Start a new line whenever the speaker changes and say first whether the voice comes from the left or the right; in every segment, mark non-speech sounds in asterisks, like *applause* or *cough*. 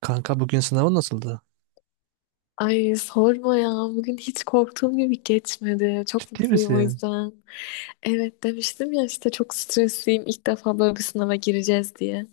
right: Kanka bugün sınavın nasıldı?
left: Ay sorma ya. Bugün hiç korktuğum gibi geçmedi. Çok
right: Ciddi
left: mutluyum o
right: misin?
left: yüzden. Evet demiştim ya işte çok stresliyim. İlk defa böyle bir sınava gireceğiz diye.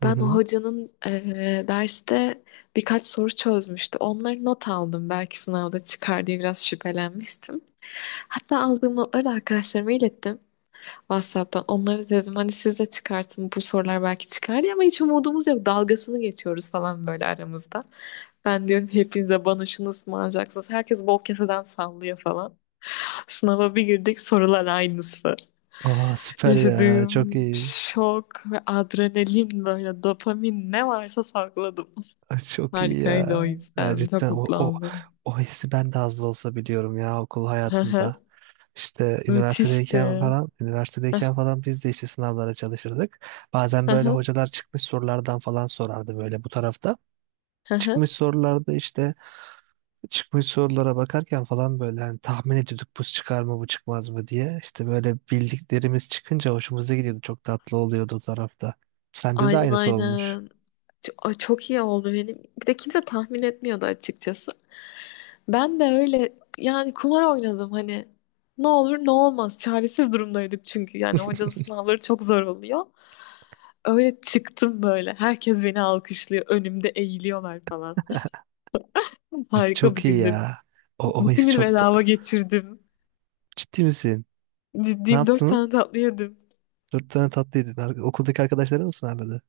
right: Hı
left: Ben o
right: hı.
left: hocanın derste birkaç soru çözmüştü. Onları not aldım. Belki sınavda çıkar diye biraz şüphelenmiştim. Hatta aldığım notları da arkadaşlarıma ilettim. WhatsApp'tan onları dedim, hani siz de çıkartın bu sorular belki çıkar diye, ama hiç umudumuz yok, dalgasını geçiyoruz falan böyle aramızda. Ben diyorum hepinize bana şunu ısmarlayacaksınız. Herkes bol keseden sallıyor falan. Sınava bir girdik, sorular aynısı.
right: Aa süper ya. Çok
left: Yaşadığım
right: iyi.
left: şok ve adrenalin, böyle dopamin ne varsa sakladım.
right: Ay,
left: *laughs*
right: çok iyi
left: Harikaydı, o
right: ya. Ya
left: yüzden çok
right: cidden o,
left: mutlu
right: o,
left: oldum.
right: o hissi ben de az da olsa biliyorum ya okul
left: Hı hı.
right: hayatımda. İşte üniversitedeyken
left: Müthişti.
right: falan,
left: Hı
right: üniversitedeyken falan biz de işte sınavlara çalışırdık. Bazen böyle
left: hı
right: hocalar çıkmış sorulardan falan sorardı böyle bu tarafta.
left: hı hı.
right: Çıkmış sorularda işte Çıkmış sorulara bakarken falan böyle hani tahmin ediyorduk bu çıkar mı bu çıkmaz mı diye. İşte böyle bildiklerimiz çıkınca hoşumuza gidiyordu. Çok tatlı oluyordu o tarafta. Sende de
left: Aynen
right: aynısı olmuş.
left: aynen. Ay çok iyi oldu benim. Bir de kimse tahmin etmiyordu açıkçası. Ben de öyle, yani kumar oynadım hani. Ne olur ne olmaz. Çaresiz durumdaydık çünkü. Yani hocanın sınavları çok zor oluyor. Öyle çıktım böyle. Herkes beni alkışlıyor. Önümde eğiliyorlar falan. *laughs*
right: *laughs*
left: Harika bir
right: Çok iyi
left: gündü.
right: ya. O, o
left: Bütün
right: his
left: gün
right: çok ta-
left: bedava geçirdim.
right: Ciddi misin? Ne
left: Ciddiyim, dört tane
right: yaptın?
left: tatlı yedim.
right: Dört tane tatlıydı. Okuldaki arkadaşların mı ısmarladı?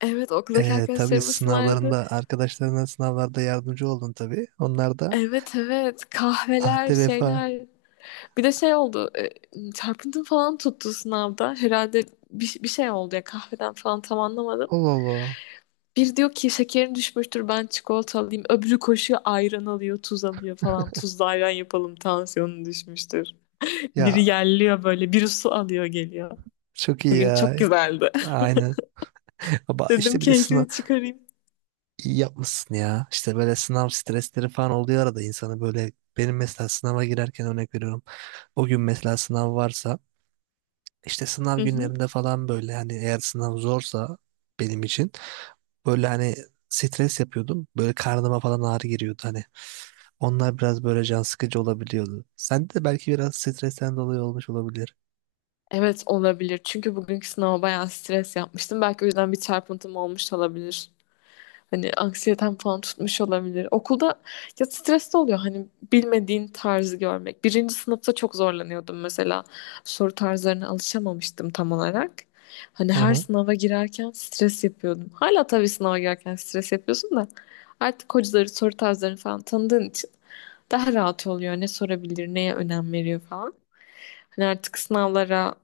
left: Evet, okuldaki
right: Tabii
left: arkadaşlarım ısmarladı.
right: sınavlarında arkadaşlarına sınavlarda yardımcı oldun tabii. Onlar da
left: Evet evet, kahveler
right: ahde vefa.
left: şeyler. Bir de şey oldu. Çarpıntım falan tuttu sınavda. Herhalde bir şey oldu ya, kahveden falan tam anlamadım.
right: Allah Allah.
left: Bir diyor ki şekerin düşmüştür, ben çikolata alayım. Öbürü koşuyor, ayran alıyor, tuz alıyor falan. Tuzlu ayran yapalım, tansiyonun düşmüştür. Biri
right: Ya
left: yerliyor böyle, biri su alıyor geliyor.
right: çok iyi
left: Bugün
right: ya.
left: çok güzeldi.
right: Aynen. *laughs* Ama
left: *laughs* Dedim
right: işte bir de sınav.
left: keyfini çıkarayım.
right: İyi yapmışsın ya. İşte böyle sınav stresleri falan oluyor arada insanı böyle benim mesela sınava girerken örnek veriyorum. O gün mesela sınav varsa işte sınav
left: Hı hı.
right: günlerinde falan böyle hani eğer sınav zorsa benim için böyle hani stres yapıyordum. Böyle karnıma falan ağrı giriyordu hani. Onlar biraz böyle can sıkıcı olabiliyordu. Sen de belki biraz stresten dolayı olmuş olabilir.
left: Evet, olabilir. Çünkü bugünkü sınava bayağı stres yapmıştım. Belki o yüzden bir çarpıntım olmuş olabilir. Hani anksiyeten falan tutmuş olabilir. Okulda ya stres de oluyor hani bilmediğin tarzı görmek. Birinci sınıfta çok zorlanıyordum mesela. Soru tarzlarına alışamamıştım tam olarak. Hani her
right: Aha hı.
left: sınava girerken stres yapıyordum. Hala tabii sınava girerken stres yapıyorsun da artık hocaları, soru tarzlarını falan tanıdığın için daha rahat oluyor. Ne sorabilir, neye önem veriyor falan. Hani artık sınavlara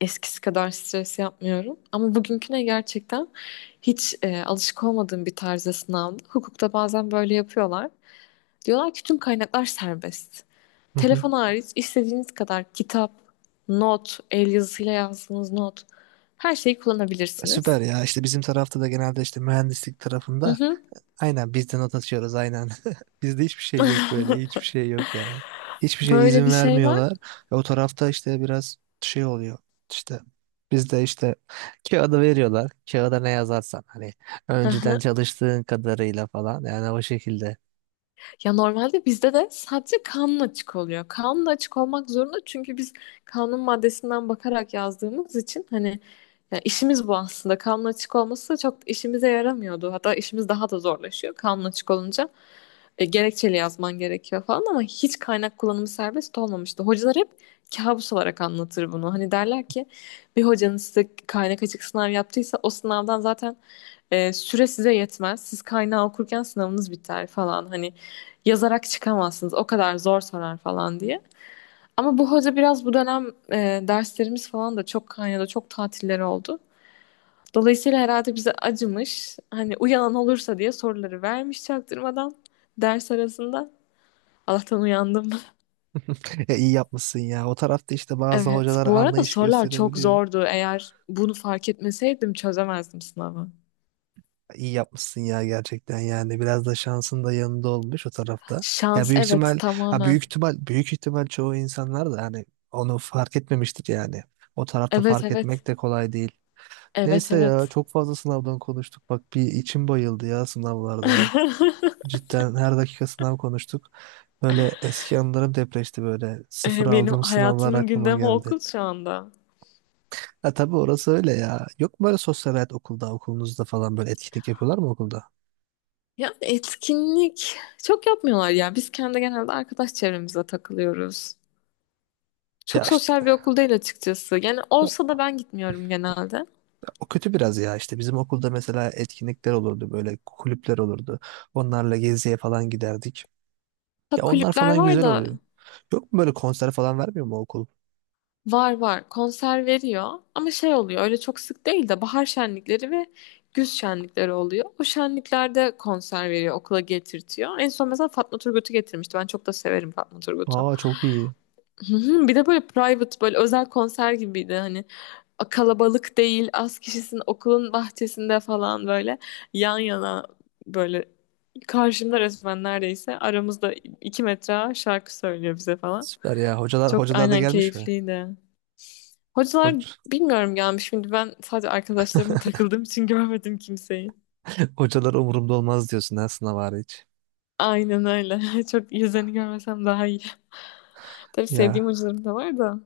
left: eskisi kadar stres yapmıyorum. Ama bugünküne gerçekten hiç alışık olmadığım bir tarzda sınavdı. Hukukta bazen böyle yapıyorlar. Diyorlar ki tüm kaynaklar serbest.
right: Hı hı.
left: Telefon hariç istediğiniz kadar kitap, not, el yazısıyla yazdığınız not, her şeyi kullanabilirsiniz.
right: Süper ya işte bizim tarafta da genelde işte mühendislik
left: Hı
right: tarafında.
left: hı.
right: Aynen biz de not atıyoruz aynen. *laughs* Bizde hiçbir şey yok böyle. Hiçbir şey yok yani. Hiçbir şeye
left: Böyle
right: izin
left: bir şey var.
right: vermiyorlar. O tarafta işte biraz şey oluyor. İşte bizde işte kağıdı veriyorlar. Kağıda ne yazarsan hani
left: Hı
right: önceden
left: hı.
right: çalıştığın kadarıyla falan yani o şekilde.
left: Ya normalde bizde de sadece kanun açık oluyor. Kanun açık olmak zorunda, çünkü biz kanun maddesinden bakarak yazdığımız için hani, ya işimiz bu aslında. Kanun açık olması çok işimize yaramıyordu. Hatta işimiz daha da zorlaşıyor kanun açık olunca. Gerekçeli yazman gerekiyor falan, ama hiç kaynak kullanımı serbest olmamıştı. Hocalar hep kabus olarak anlatır bunu. Hani derler ki bir hocanız size kaynak açık sınav yaptıysa o sınavdan zaten süre size yetmez. Siz kaynağı okurken sınavınız biter falan. Hani yazarak çıkamazsınız. O kadar zor sorar falan diye. Ama bu hoca biraz, bu dönem derslerimiz falan da çok kaynadı, çok tatilleri oldu. Dolayısıyla herhalde bize acımış. Hani uyanan olursa diye soruları vermiş çaktırmadan ders arasında. Allah'tan uyandım. *laughs*
right: *laughs* İyi yapmışsın ya. O tarafta işte bazı
left: Evet,
right: hocalar
left: bu arada
right: anlayış
left: sorular çok
right: gösterebiliyor.
left: zordu. Eğer bunu fark etmeseydim çözemezdim sınavı.
right: İyi yapmışsın ya gerçekten yani biraz da şansın da yanında olmuş o tarafta. Ya
left: Şans,
right: büyük
left: evet,
right: ihtimal ha
left: tamamen.
right: büyük ihtimal büyük ihtimal çoğu insanlar da hani onu fark etmemiştir yani. O tarafta
left: Evet
right: fark
left: evet.
right: etmek de kolay değil.
left: Evet
right: Neyse ya
left: evet.
right: çok fazla sınavdan konuştuk. Bak bir içim bayıldı ya sınavlardan. Cidden her dakika sınav konuştuk. Böyle eski anılarım depreşti böyle.
left: *laughs*
right: Sıfır
left: Benim
right: aldığım sınavlar
left: hayatımın
right: aklıma
left: gündemi
right: geldi.
left: okul şu anda.
right: Ha tabii orası öyle ya. Yok mu böyle sosyal hayat okulunuzda falan böyle etkinlik yapıyorlar mı okulda?
left: Ya etkinlik çok yapmıyorlar ya. Biz kendi genelde arkadaş çevremize takılıyoruz.
right: Ya
left: Çok
right: işte
left: sosyal bir okul değil açıkçası. Yani olsa da ben gitmiyorum genelde.
right: o kötü biraz ya işte bizim okulda mesela etkinlikler olurdu böyle kulüpler olurdu. Onlarla geziye falan giderdik. Ya
left: Ha,
right: onlar
left: kulüpler
right: falan
left: var
right: güzel
left: da,
right: oluyor. Yok mu böyle konser falan vermiyor mu okul?
left: var var, konser veriyor ama şey oluyor, öyle çok sık değil de bahar şenlikleri ve güz şenlikleri oluyor. O şenliklerde konser veriyor, okula getirtiyor. En son mesela Fatma Turgut'u getirmişti. Ben çok da severim Fatma Turgut'u.
right: Aa çok iyi.
left: Hı hı. Bir de böyle private, böyle özel konser gibiydi hani. Kalabalık değil, az kişisin, okulun bahçesinde falan böyle yan yana, böyle karşımda resmen, neredeyse aramızda 2 metre şarkı söylüyor bize falan.
right: Süper ya. Hocalar
left: Çok
right: hocalar da
left: aynen
right: gelmiş mi?
left: keyifliydi. Hocalar
right: Hoc
left: bilmiyorum gelmiş, şimdi ben sadece arkadaşlarıma takıldığım için *laughs* görmedim kimseyi.
right: *laughs* hocalar umurumda olmaz diyorsun ha sınav hariç.
left: Aynen öyle. *laughs* Çok yüzlerini görmesem daha iyi. Tabii sevdiğim
right: Ya
left: hocalarım da var da.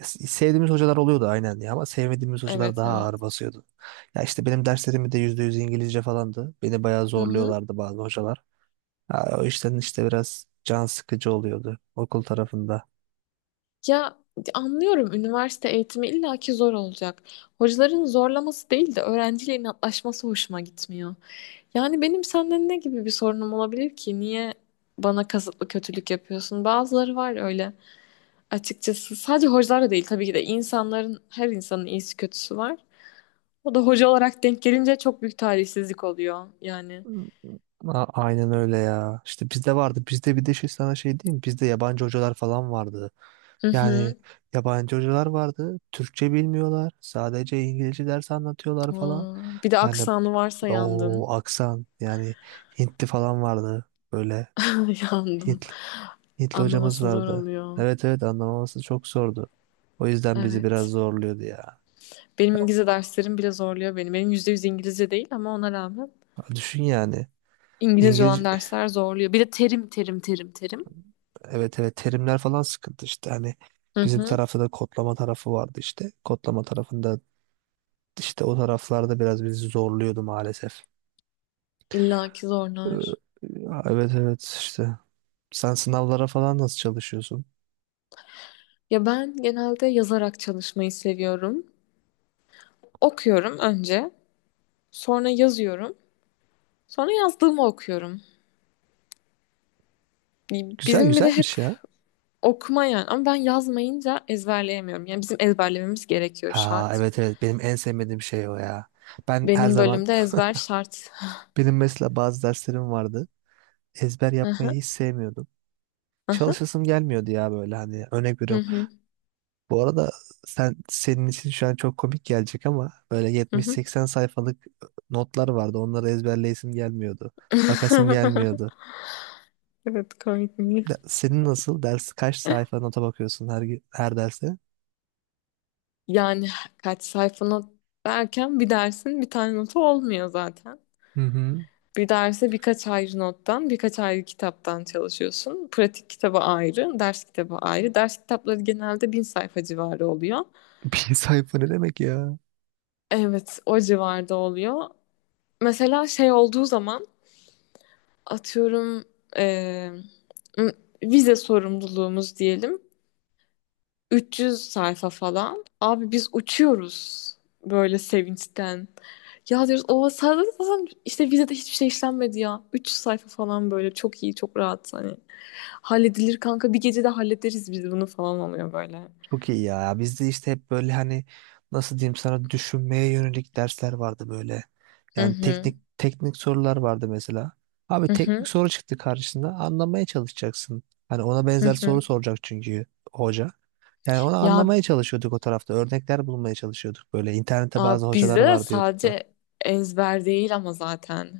right: sevdiğimiz hocalar oluyordu aynen ya ama sevmediğimiz hocalar
left: Evet
right: daha
left: evet.
right: ağır basıyordu. Ya işte benim derslerim de %100 İngilizce falandı. Beni bayağı
left: Hı hı.
right: zorluyorlardı bazı hocalar. Ha, o işten işte biraz can sıkıcı oluyordu okul tarafında.
left: Ya, anlıyorum, üniversite eğitimi illaki zor olacak. Hocaların zorlaması değil de öğrenciyle inatlaşması hoşuma gitmiyor. Yani benim senden ne gibi bir sorunum olabilir ki? Niye bana kasıtlı kötülük yapıyorsun? Bazıları var öyle. Açıkçası sadece hocalar da değil tabii ki de, insanların, her insanın iyisi kötüsü var. O da hoca olarak denk gelince çok büyük talihsizlik oluyor yani.
right: Aynen öyle ya. İşte bizde vardı. Bizde bir de şey sana şey diyeyim mi? Bizde yabancı hocalar falan vardı.
left: Hı
right: Yani
left: hı.
right: yabancı hocalar vardı. Türkçe bilmiyorlar. Sadece İngilizce ders anlatıyorlar falan.
left: Aa, bir de
right: Yani
left: aksanı varsa
right: o
left: yandın.
right: aksan yani Hintli falan vardı. Böyle
left: *laughs* Yandın.
right: Hintli, Hintli hocamız
left: Anlaması zor
right: vardı.
left: oluyor.
right: Evet evet anlamaması çok zordu. O yüzden bizi biraz
left: Evet.
right: zorluyordu ya.
left: Benim İngilizce derslerim bile zorluyor beni. Benim %100 İngilizce değil ama ona rağmen
right: Ya düşün yani.
left: İngilizce
right: İngiliz
left: olan dersler zorluyor. Bir de terim terim terim terim.
right: Evet evet terimler falan sıkıntı işte. Hani
left: Hı
right: bizim
left: hı.
right: tarafta da kodlama tarafı vardı işte. Kodlama tarafında işte o taraflarda biraz bizi zorluyordu maalesef.
left: İlla ki
right: Ee,
left: zorlar.
right: evet evet işte. Sen sınavlara falan nasıl çalışıyorsun?
left: Ya ben genelde yazarak çalışmayı seviyorum. Okuyorum önce, sonra yazıyorum, sonra yazdığımı okuyorum.
right: Güzel
left: Bizim bir de hep
right: güzelmiş ya.
left: okuma yani, ama ben yazmayınca ezberleyemiyorum. Yani bizim ezberlememiz gerekiyor,
right: Ha
left: şart.
right: evet evet benim en sevmediğim şey o ya. Ben her
left: Benim
right: zaman.
left: bölümde ezber şart.
right: *laughs* Benim mesela bazı derslerim vardı. Ezber
left: Hı
right: yapmayı
left: hı.
right: hiç sevmiyordum.
left: Hı
right: Çalışasım gelmiyordu ya böyle hani örnek
left: hı
right: veriyorum.
left: hı.
right: Bu arada senin için şu an çok komik gelecek ama böyle
left: Hı
right: 70-80 sayfalık notlar vardı. Onları ezberleyesim gelmiyordu.
left: *laughs*
right: Bakasım
left: hı.
right: gelmiyordu.
left: Evet, komik mi?
right: Senin nasıl? Ders kaç sayfa nota bakıyorsun her derse?
left: Yani kaç sayfa not derken, bir dersin bir tane notu olmuyor zaten.
right: Hı hı.
left: Bir derse birkaç ayrı nottan, birkaç ayrı kitaptan çalışıyorsun. Pratik kitabı ayrı, ders kitabı ayrı. Ders kitapları genelde 1.000 sayfa civarı oluyor.
right: *laughs* Bir sayfa ne demek ya?
left: Evet, o civarda oluyor. Mesela şey olduğu zaman atıyorum eee, m- vize sorumluluğumuz diyelim. 300 sayfa falan. Abi biz uçuyoruz böyle sevinçten. Ya diyoruz, o sadece zaten, işte vizede hiçbir şey işlenmedi ya. 300 sayfa falan, böyle çok iyi, çok rahat hani. Halledilir kanka, bir gecede hallederiz biz bunu falan oluyor böyle.
right: Çok iyi ya. Bizde işte hep böyle hani nasıl diyeyim sana düşünmeye yönelik dersler vardı böyle.
left: Hı
right: Yani
left: hı
right: teknik teknik sorular vardı mesela. Abi
left: hı
right: teknik
left: hı
right: soru çıktı karşısında anlamaya çalışacaksın. Hani ona
left: hı.
right: benzer
left: Hı.
right: soru soracak çünkü hoca. Yani onu
left: Ya
right: anlamaya çalışıyorduk o tarafta. Örnekler bulmaya çalışıyorduk böyle. İnternette
left: abi,
right: bazı hocalar
left: bizde de
right: vardı YouTube'da.
left: sadece ezber değil ama zaten.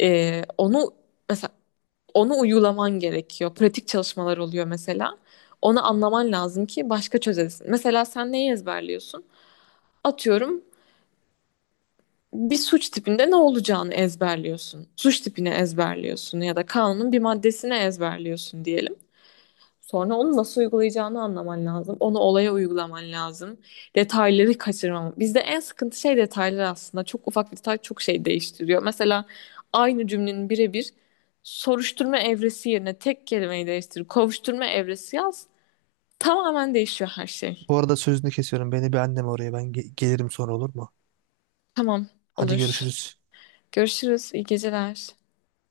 left: Onu mesela, onu uygulaman gerekiyor. Pratik çalışmalar oluyor mesela. Onu anlaman lazım ki başka çözesin. Mesela sen neyi ezberliyorsun? Atıyorum bir suç tipinde ne olacağını ezberliyorsun. Suç tipini ezberliyorsun ya da kanunun bir maddesini ezberliyorsun diyelim. Sonra onu nasıl uygulayacağını anlaman lazım. Onu olaya uygulaman lazım. Detayları kaçırmam. Bizde en sıkıntı şey detaylar aslında. Çok ufak bir detay çok şey değiştiriyor. Mesela aynı cümlenin birebir soruşturma evresi yerine tek kelimeyi değiştir. Kovuşturma evresi yaz. Tamamen değişiyor her şey.
right: Bu arada sözünü kesiyorum. Beni bir annem oraya. Ben gelirim sonra olur mu?
left: Tamam,
right: Hadi
left: olur.
right: görüşürüz.
left: Görüşürüz. İyi geceler.